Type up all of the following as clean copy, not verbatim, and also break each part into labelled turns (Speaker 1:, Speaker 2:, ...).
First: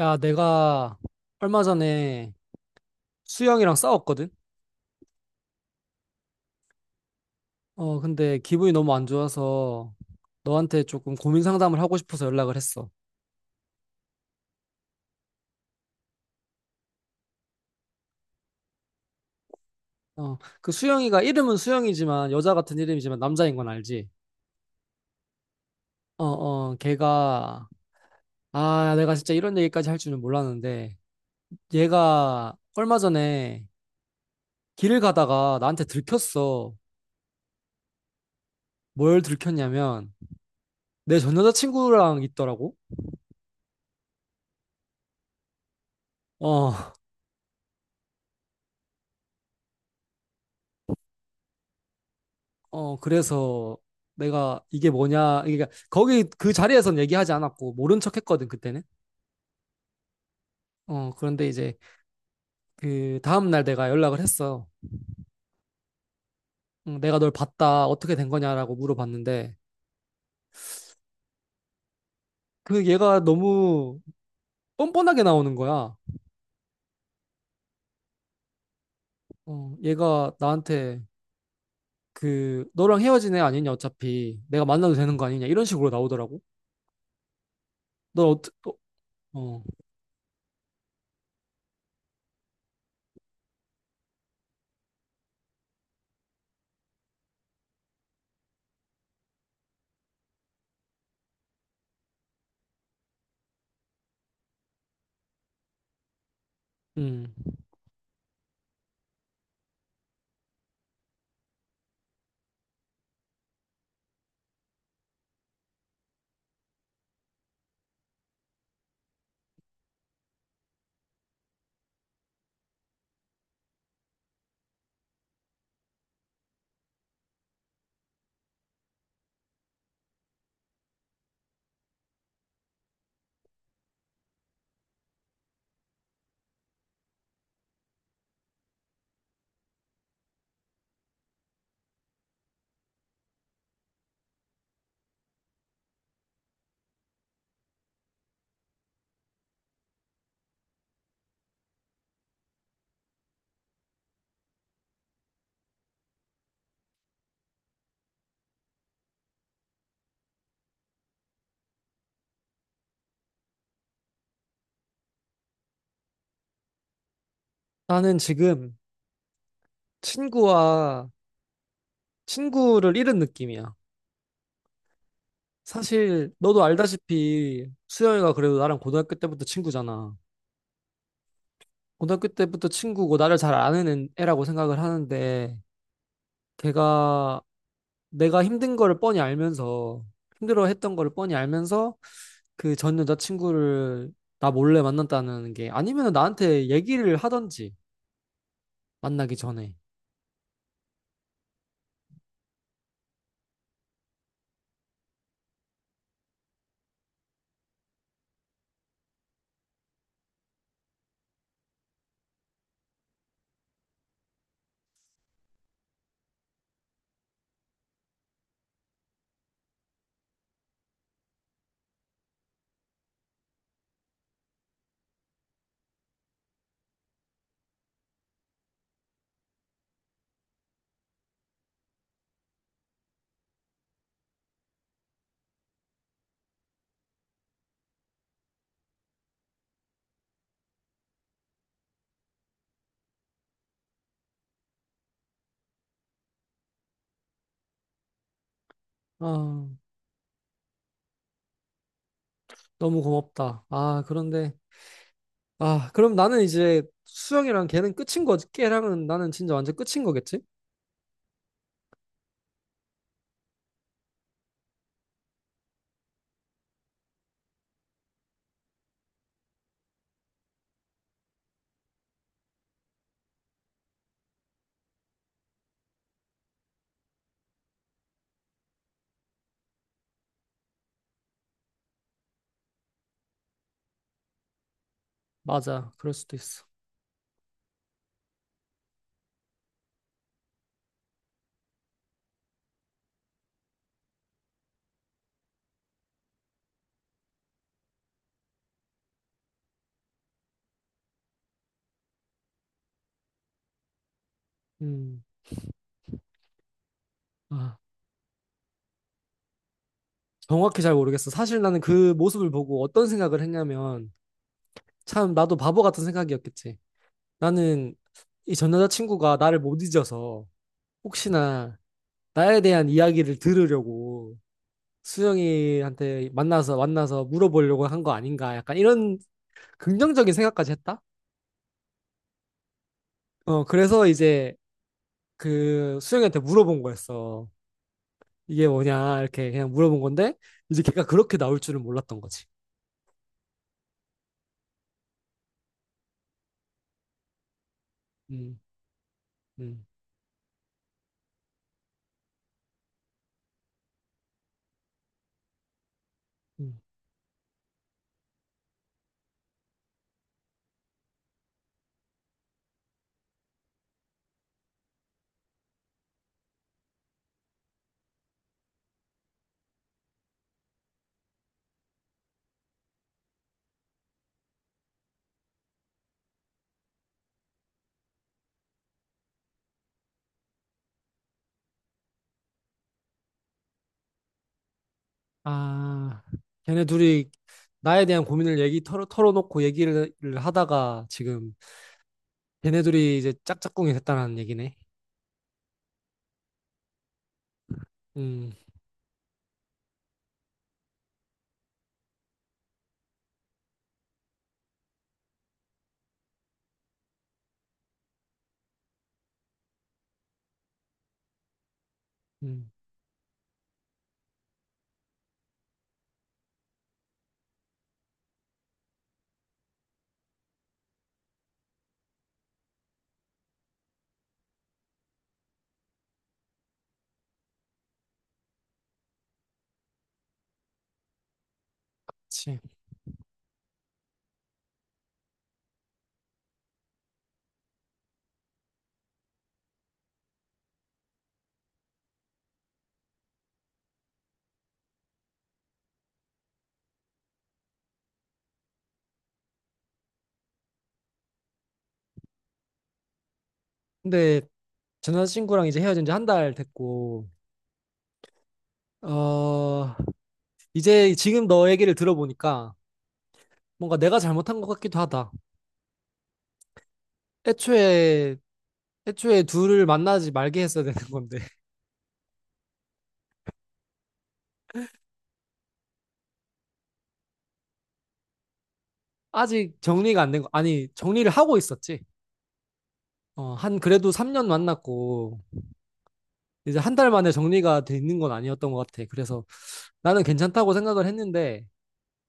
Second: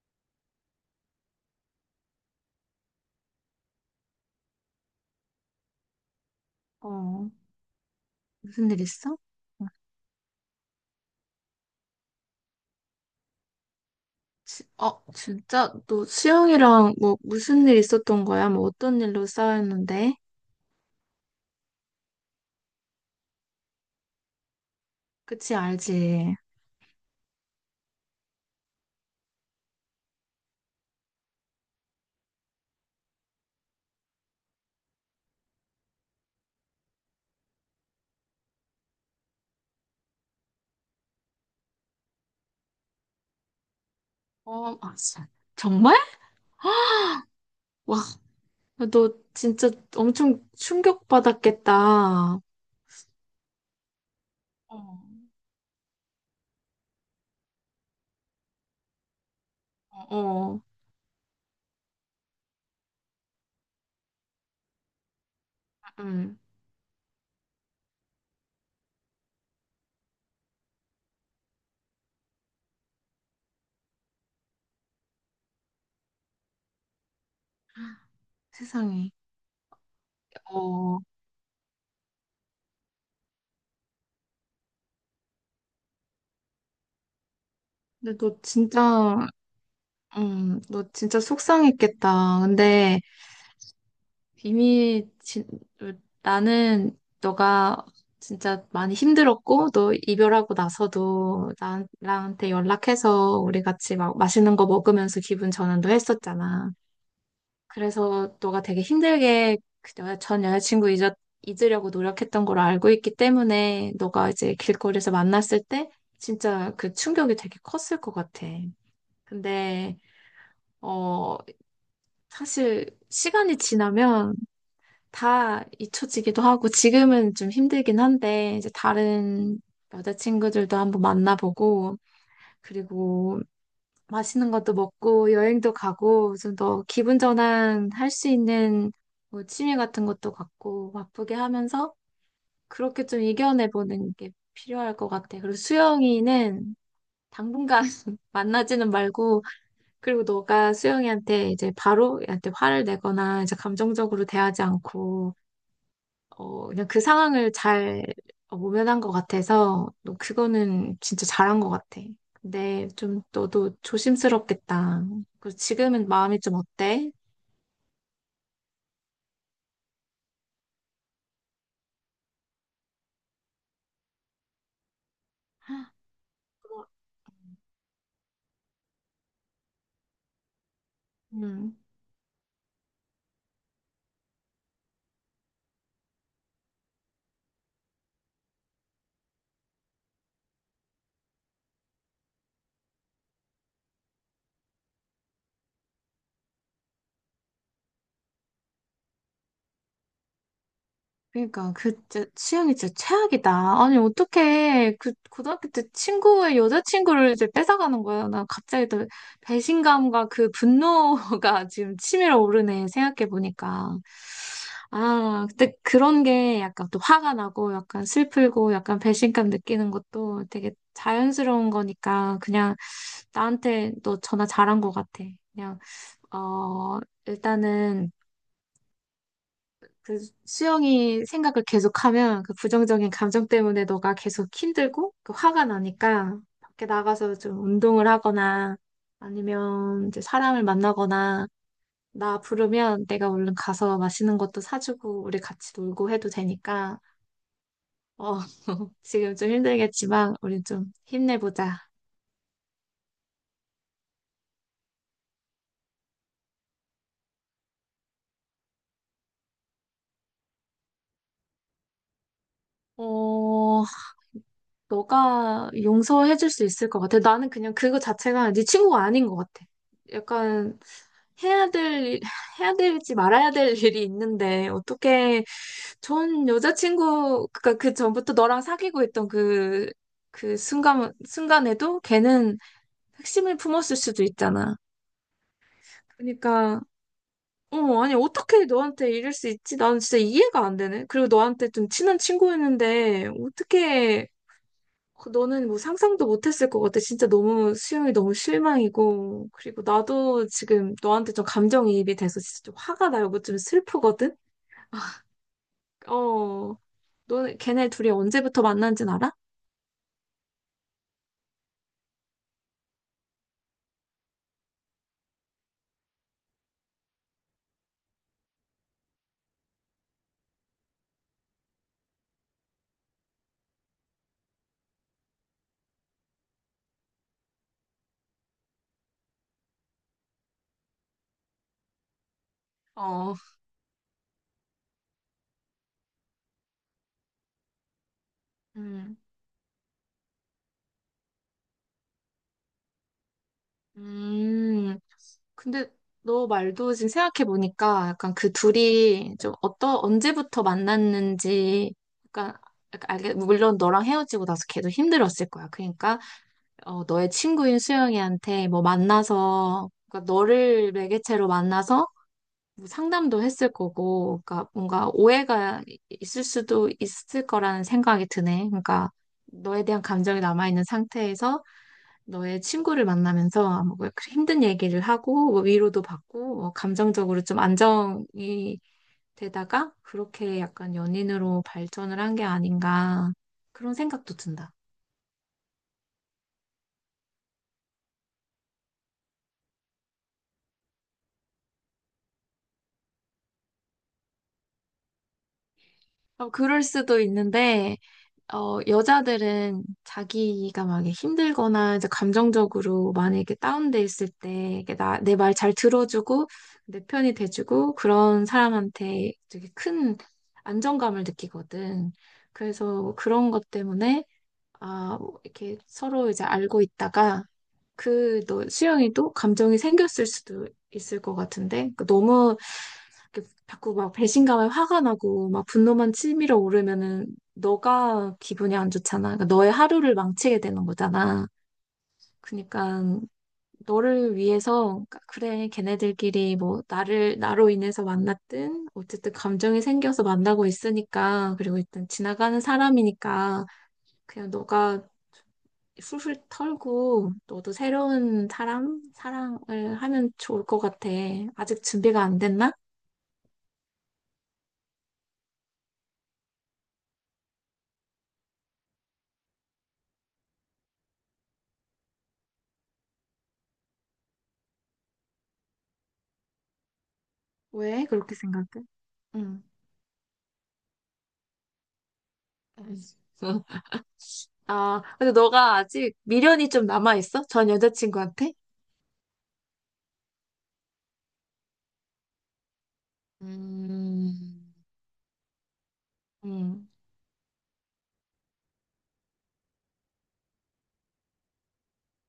Speaker 1: 야, 내가 얼마 전에 수영이랑 싸웠거든?
Speaker 2: 어,
Speaker 1: 근데
Speaker 2: 무슨
Speaker 1: 기분이
Speaker 2: 일
Speaker 1: 너무 안
Speaker 2: 있어? 어,
Speaker 1: 좋아서 너한테 조금 고민 상담을 하고 싶어서 연락을 했어.
Speaker 2: 어, 진짜? 너 수영이랑 뭐 무슨 일 있었던 거야? 뭐 어떤 일로 싸웠는데?
Speaker 1: 어, 그 수영이가 이름은 수영이지만 여자 같은 이름이지만 남자인 건 알지?
Speaker 2: 그치,
Speaker 1: 어,
Speaker 2: 알지?
Speaker 1: 어, 걔가 내가 진짜 이런 얘기까지 할 줄은 몰랐는데 얘가 얼마 전에 길을 가다가 나한테 들켰어. 뭘 들켰냐면 내 전 여자친구랑 있더라고.
Speaker 2: 어, 아, 진짜. 정말?
Speaker 1: 어.
Speaker 2: 와, 너 진짜 엄청 충격받았겠다. 어,
Speaker 1: 그래서 내가
Speaker 2: 어,
Speaker 1: 이게 뭐냐, 그러니까 거기 그 자리에선 얘기하지 않았고, 모른 척 했거든, 그때는.
Speaker 2: 어,
Speaker 1: 그런데 이제 그 다음날 내가 연락을 했어.
Speaker 2: 응,
Speaker 1: 응, 내가 널 봤다, 어떻게 된 거냐라고 물어봤는데, 그 얘가 너무 뻔뻔하게 나오는 거야.
Speaker 2: 세상에.
Speaker 1: 얘가 나한테
Speaker 2: 어,
Speaker 1: 그, 너랑 헤어진 애 아니냐, 어차피. 내가 만나도 되는 거 아니냐, 이런 식으로 나오더라고.
Speaker 2: 근데
Speaker 1: 너
Speaker 2: 너
Speaker 1: 어떻 어,
Speaker 2: 진짜,
Speaker 1: 어,
Speaker 2: 너 진짜 속상했겠다. 근데 이미 진, 나는 너가 진짜 많이 힘들었고 너 이별하고 나서도 나한테 연락해서 우리 같이 막 맛있는 거 먹으면서 기분 전환도 했었잖아.
Speaker 1: 음.
Speaker 2: 그래서 너가 되게 힘들게 그 전 여자친구 잊으려고 노력했던 걸 알고 있기 때문에 너가 이제 길거리에서 만났을 때 진짜 그 충격이 되게 컸을 것 같아. 근데 어 사실 시간이 지나면 다 잊혀지기도 하고 지금은 좀 힘들긴 한데 이제 다른 여자친구들도 한번 만나보고 그리고 맛있는 것도 먹고 여행도 가고 좀 더 기분 전환 할 수 있는 뭐 취미 같은 것도 갖고 바쁘게 하면서 그렇게 좀 이겨내보는 게 필요할 것 같아. 그리고 수영이는 당분간 만나지는 말고 그리고 너가 수영이한테 이제 바로 얘한테 화를 내거나 이제 감정적으로 대하지 않고 어, 그냥 그 상황을 잘 어, 모면한 것 같아서, 너 그거는 진짜 잘한 것 같아. 근데 좀 너도 조심스럽겠다. 그 지금은 마음이 좀 어때?
Speaker 1: 나는 지금 친구와 친구를 잃은 느낌이야. 사실 너도 알다시피 수영이가 그래도 나랑 고등학교 때부터 친구잖아.
Speaker 2: 음.
Speaker 1: 고등학교 때부터 친구고 나를 잘 아는 애라고 생각을 하는데 걔가 내가 힘든 거를 뻔히 알면서 힘들어 했던 거를 뻔히 알면서 그 전 여자친구를 나 몰래 만났다는 게 아니면 나한테 얘기를 하던지 만나기 전에.
Speaker 2: 그러니까 그 진짜 취향이 진짜 최악이다. 아니 어떻게 그 고등학교 때 친구의 여자친구를 이제 뺏어가는 거야. 나 갑자기 또 배신감과 그 분노가 지금 치밀어 오르네 생각해 보니까. 아 근데 그런 게 약간 또 화가 나고 약간 슬프고 약간 배신감 느끼는 것도 되게 자연스러운 거니까 그냥 나한테 너 전화 잘한 것 같아. 그냥 어 일단은 그 수영이 생각을 계속하면 그 부정적인 감정 때문에 너가 계속 힘들고 그 화가 나니까 밖에 나가서 좀 운동을 하거나 아니면 이제 사람을 만나거나 나 부르면 내가 얼른 가서 맛있는 것도 사주고 우리 같이 놀고 해도 되니까 어 지금 좀
Speaker 1: 아,
Speaker 2: 힘들겠지만 우리 좀 힘내보자.
Speaker 1: 너무 고맙다. 아, 그런데 그럼 나는 이제 수영이랑 걔는 끝인 거지. 걔랑은 나는 진짜 완전 끝인 거겠지?
Speaker 2: 어 너가 용서해줄 수 있을 것 같아. 나는 그냥 그거 자체가 네 친구가 아닌 것 같아. 약간 해야 될, 해야 될지 말아야 될 일이 있는데 어떻게 전 여자친구, 그니까 그 전부터 너랑 사귀고 있던 그, 그 순간, 순간에도 걔는 핵심을 품었을 수도 있잖아.
Speaker 1: 맞아. 그럴 수도 있어.
Speaker 2: 그러니까, 어, 아니, 어떻게 너한테 이럴 수 있지? 나는 진짜 이해가 안 되네. 그리고 너한테 좀 친한 친구였는데 어떻게 그 너는 뭐 상상도 못했을 것 같아. 진짜 너무 수영이 너무 실망이고. 그리고 나도 지금 너한테 좀 감정이입이 돼서 진짜 좀 화가 나고 뭐 좀 슬프거든?
Speaker 1: 음,
Speaker 2: 어, 너는
Speaker 1: 아,
Speaker 2: 걔네 둘이 언제부터 만난진 알아?
Speaker 1: 정확히 잘 모르겠어. 사실 나는 그 모습을 보고 어떤 생각을 했냐면, 참, 나도 바보 같은 생각이었겠지. 나는 이 전 여자친구가 나를 못 잊어서, 혹시나 나에 대한 이야기를 들으려고 수영이한테 만나서 물어보려고 한 거 아닌가. 약간 이런 긍정적인 생각까지 했다?
Speaker 2: 어,
Speaker 1: 그래서 이제 그 수영이한테 물어본 거였어. 이게
Speaker 2: 음,
Speaker 1: 뭐냐, 이렇게 그냥 물어본 건데, 이제 걔가 그렇게 나올 줄은 몰랐던 거지.
Speaker 2: 음, 근데 너 말도 지금 생각해보니까 약간 그
Speaker 1: 음,
Speaker 2: 둘이 좀
Speaker 1: 음.
Speaker 2: 언제부터 만났는지 약간, 약간 알게, 물론 너랑 헤어지고 나서 걔도 힘들었을 거야. 그러니까
Speaker 1: 음.
Speaker 2: 어, 너의 친구인 수영이한테 뭐 만나서, 그러니까 너를 매개체로 만나서 뭐 상담도 했을 거고, 그러니까 뭔가 오해가 있을 수도 있을 거라는 생각이 드네. 그러니까 너에 대한 감정이 남아있는 상태에서 너의 친구를 만나면서 뭐그 힘든 얘기를 하고, 뭐 위로도 받고, 뭐 감정적으로 좀 안정이 되다가 그렇게 약간 연인으로 발전을 한 게 아닌가 그런 생각도 든다.
Speaker 1: 아, 걔네 둘이 나에 대한 고민을 얘기 털어놓고 얘기를 하다가 지금 걔네 둘이 이제 짝짝꿍이 됐다는 얘기네.
Speaker 2: 어, 그럴 수도 있는데,
Speaker 1: 음,
Speaker 2: 어, 여자들은 자기가 막 이렇게 힘들거나 이제 감정적으로 많이 이렇게 다운돼 있을 때 이렇게 내 말 잘 들어주고 내 편이 돼주고 그런 사람한테 되게 큰 안정감을 느끼거든.
Speaker 1: 음,
Speaker 2: 그래서 그런 것 때문에 아, 뭐 이렇게 서로 이제 알고 있다가 그 너 수영이도 감정이 생겼을 수도 있을 것 같은데 그 너무 이렇게 자꾸 막 배신감에 화가 나고 막 분노만 치밀어 오르면은 너가 기분이 안 좋잖아. 그러니까 너의 하루를 망치게 되는 거잖아.
Speaker 1: 그치.
Speaker 2: 그러니까 너를 위해서 그러니까 그래 걔네들끼리 뭐 나를 나로 인해서 만났든 어쨌든 감정이 생겨서 만나고 있으니까 그리고 일단 지나가는 사람이니까 그냥 너가 훌훌 털고 너도 새로운 사람 사랑을 하면 좋을 것 같아. 아직 준비가 안 됐나?
Speaker 1: 근데 전 여자친구랑 이제 헤어진 지 한 달 됐고, 어, 이제 지금 너 얘기를 들어보니까 뭔가 내가 잘못한 것 같기도 하다.
Speaker 2: 왜 그렇게
Speaker 1: 애초에,
Speaker 2: 생각해?
Speaker 1: 애초에
Speaker 2: 응.
Speaker 1: 둘을 만나지 말게 했어야 되는 건데.
Speaker 2: 알겠어. 아, 근데 너가 아직 미련이 좀 남아있어? 전 여자친구한테?
Speaker 1: 아직 정리가 안 된 거, 아니, 정리를 하고 있었지. 한 그래도 3년
Speaker 2: 음,
Speaker 1: 만났고, 이제
Speaker 2: 음,
Speaker 1: 한 달 만에 정리가 돼 있는 건 아니었던 것 같아. 그래서 나는 괜찮다고 생각을 했는데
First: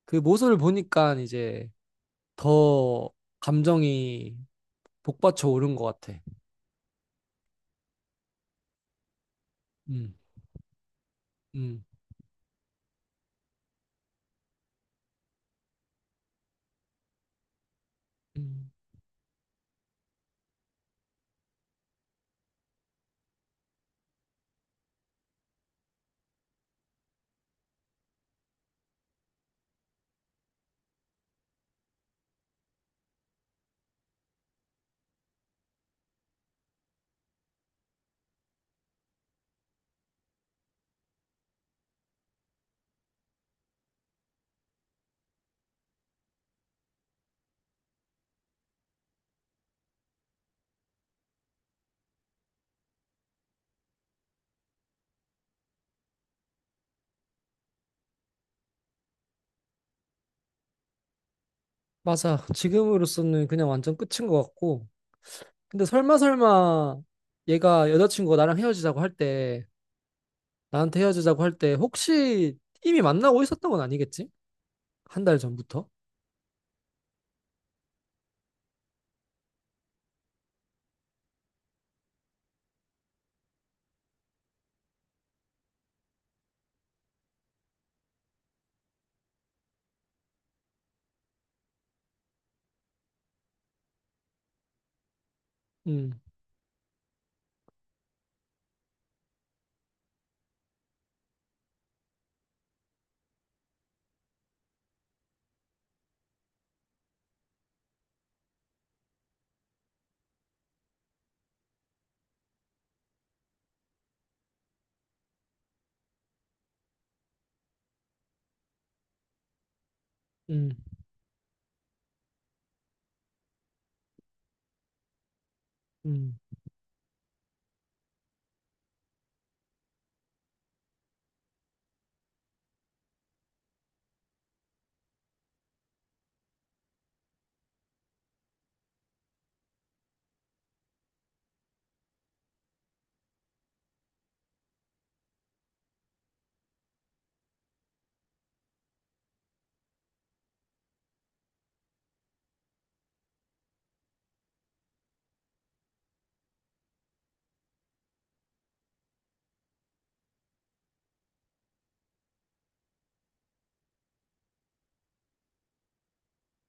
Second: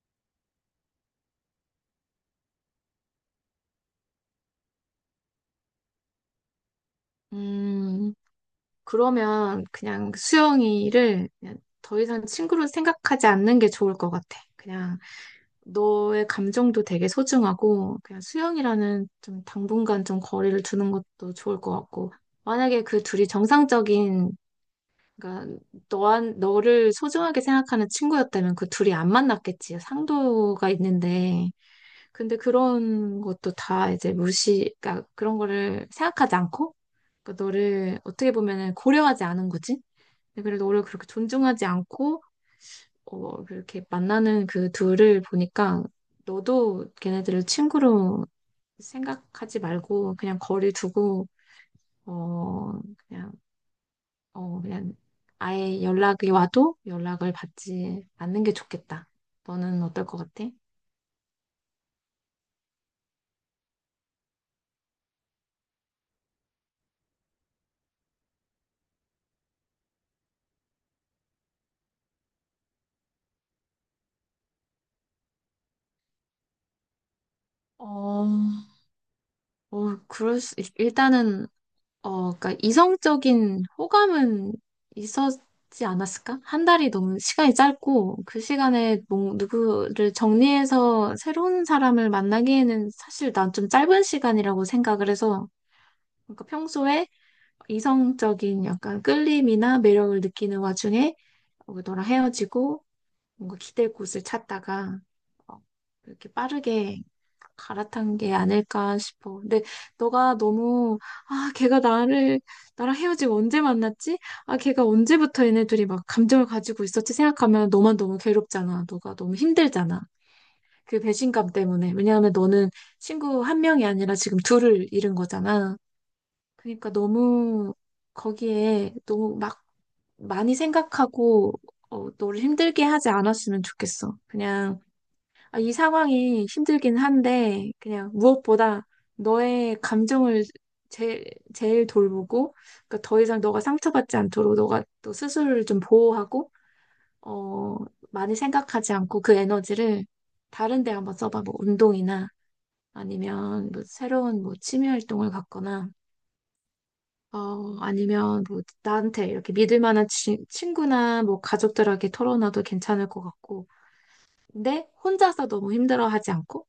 Speaker 1: 그 모습을 보니까 이제 더 감정이 복받쳐 오른 것 같아.
Speaker 2: 음. 그러면 그냥
Speaker 1: 음,
Speaker 2: 수영이를 그냥
Speaker 1: 음,
Speaker 2: 더 이상 친구로 생각하지 않는 게 좋을 것 같아. 그냥 너의 감정도 되게 소중하고, 그냥
Speaker 1: 음.
Speaker 2: 수영이라는 좀 당분간 좀 거리를 두는 것도 좋을 것 같고, 만약에 그 둘이 정상적인 그러니까 너한 너를 소중하게 생각하는 친구였다면 그 둘이 안 만났겠지. 상도가 있는데. 근데 그런 것도 다 이제 무시, 그러니까 그런 거를 생각하지 않고 그러니까 너를 어떻게 보면은 고려하지 않은 거지. 근데 그래도 너를 그렇게 존중하지 않고 어 그렇게 만나는 그 둘을 보니까 너도 걔네들을 친구로 생각하지 말고 그냥 거리 두고 어 그냥 어, 그냥 아예 연락이 와도 연락을 받지 않는 게 좋겠다. 너는 어떨 것 같아?
Speaker 1: 맞아. 지금으로서는 그냥 완전 끝인 것 같고. 근데 설마 설마 얘가 여자친구가 나랑 헤어지자고 할 때, 나한테 헤어지자고 할 때 혹시 이미 만나고 있었던 건 아니겠지? 한 달 전부터?
Speaker 2: 어, 어, 그럴 수, 일단은, 어, 그니까 이성적인 호감은 있었지 않았을까? 한 달이 너무 시간이 짧고, 그 시간에 뭐, 누구를 정리해서 새로운 사람을 만나기에는 사실 난 좀 짧은 시간이라고 생각을 해서,
Speaker 1: 음,
Speaker 2: 그러니까 평소에 이성적인 약간 끌림이나 매력을 느끼는 와중에 어, 너랑 헤어지고, 뭔가 기댈 곳을 찾다가 어, 이렇게 빠르게 갈아탄 게 아닐까 싶어. 근데 너가 너무 아 걔가 나를 나랑 헤어지고 언제 만났지? 아 걔가 언제부터 얘네들이 막 감정을 가지고 있었지 생각하면 너만 너무 괴롭잖아. 너가 너무 힘들잖아.
Speaker 1: 음,
Speaker 2: 그 배신감 때문에. 왜냐하면 너는 친구 한 명이 아니라 지금 둘을 잃은 거잖아.
Speaker 1: 음,
Speaker 2: 그러니까 너무 거기에 너무 막 많이 생각하고 어, 너를 힘들게 하지 않았으면 좋겠어. 그냥 아, 이 상황이 힘들긴 한데, 그냥 무엇보다 너의 감정을 제, 제일 돌보고, 그러니까 더 이상 너가 상처받지 않도록 너가 또 스스로를 좀 보호하고, 어, 많이 생각하지 않고 그 에너지를 다른 데 한번 써봐. 뭐 운동이나 아니면 뭐 새로운 뭐 취미 활동을 갖거나, 어, 아니면 뭐 나한테 이렇게 믿을 만한 친구나 뭐 가족들에게 털어놔도 괜찮을 것 같고, 근데 혼자서 너무 힘들어하지 않고,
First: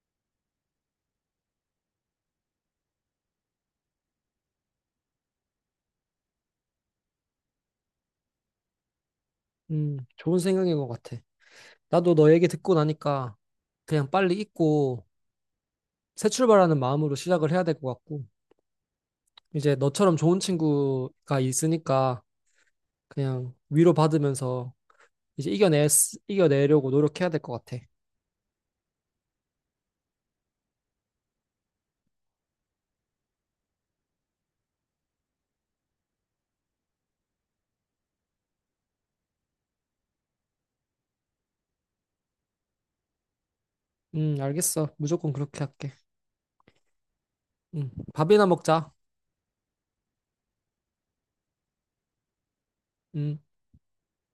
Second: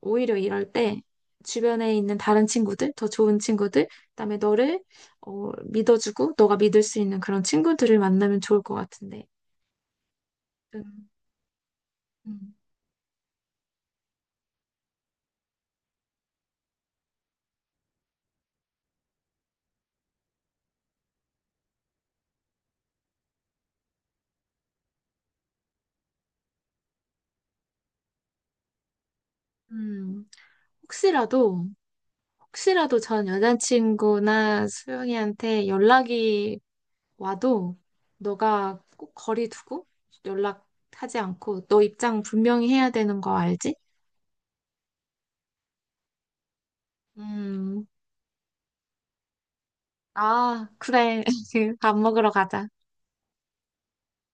Speaker 2: 오히려 이럴 때 주변에 있는 다른 친구들, 더 좋은 친구들, 그다음에 너를 어, 믿어주고 너가 믿을 수 있는 그런 친구들을 만나면 좋을 것 같은데.
Speaker 1: 좋은 생각인 것
Speaker 2: 음,
Speaker 1: 같아. 나도 너 얘기
Speaker 2: 음,
Speaker 1: 듣고 나니까 그냥 빨리 잊고 새 출발하는 마음으로 시작을 해야 될 것 같고, 이제 너처럼 좋은 친구가 있으니까 그냥 위로받으면서 이제 이겨내려고 노력해야 될 것 같아.
Speaker 2: 음. 혹시라도 혹시라도 전 여자친구나 수영이한테 연락이 와도 너가 꼭 거리 두고 연락하지 않고 너 입장 분명히 해야 되는 거 알지?
Speaker 1: 알겠어. 무조건 그렇게 할게.
Speaker 2: 음,
Speaker 1: 밥이나 먹자.
Speaker 2: 아, 그래. 밥 먹으러 가자.
Speaker 1: 음.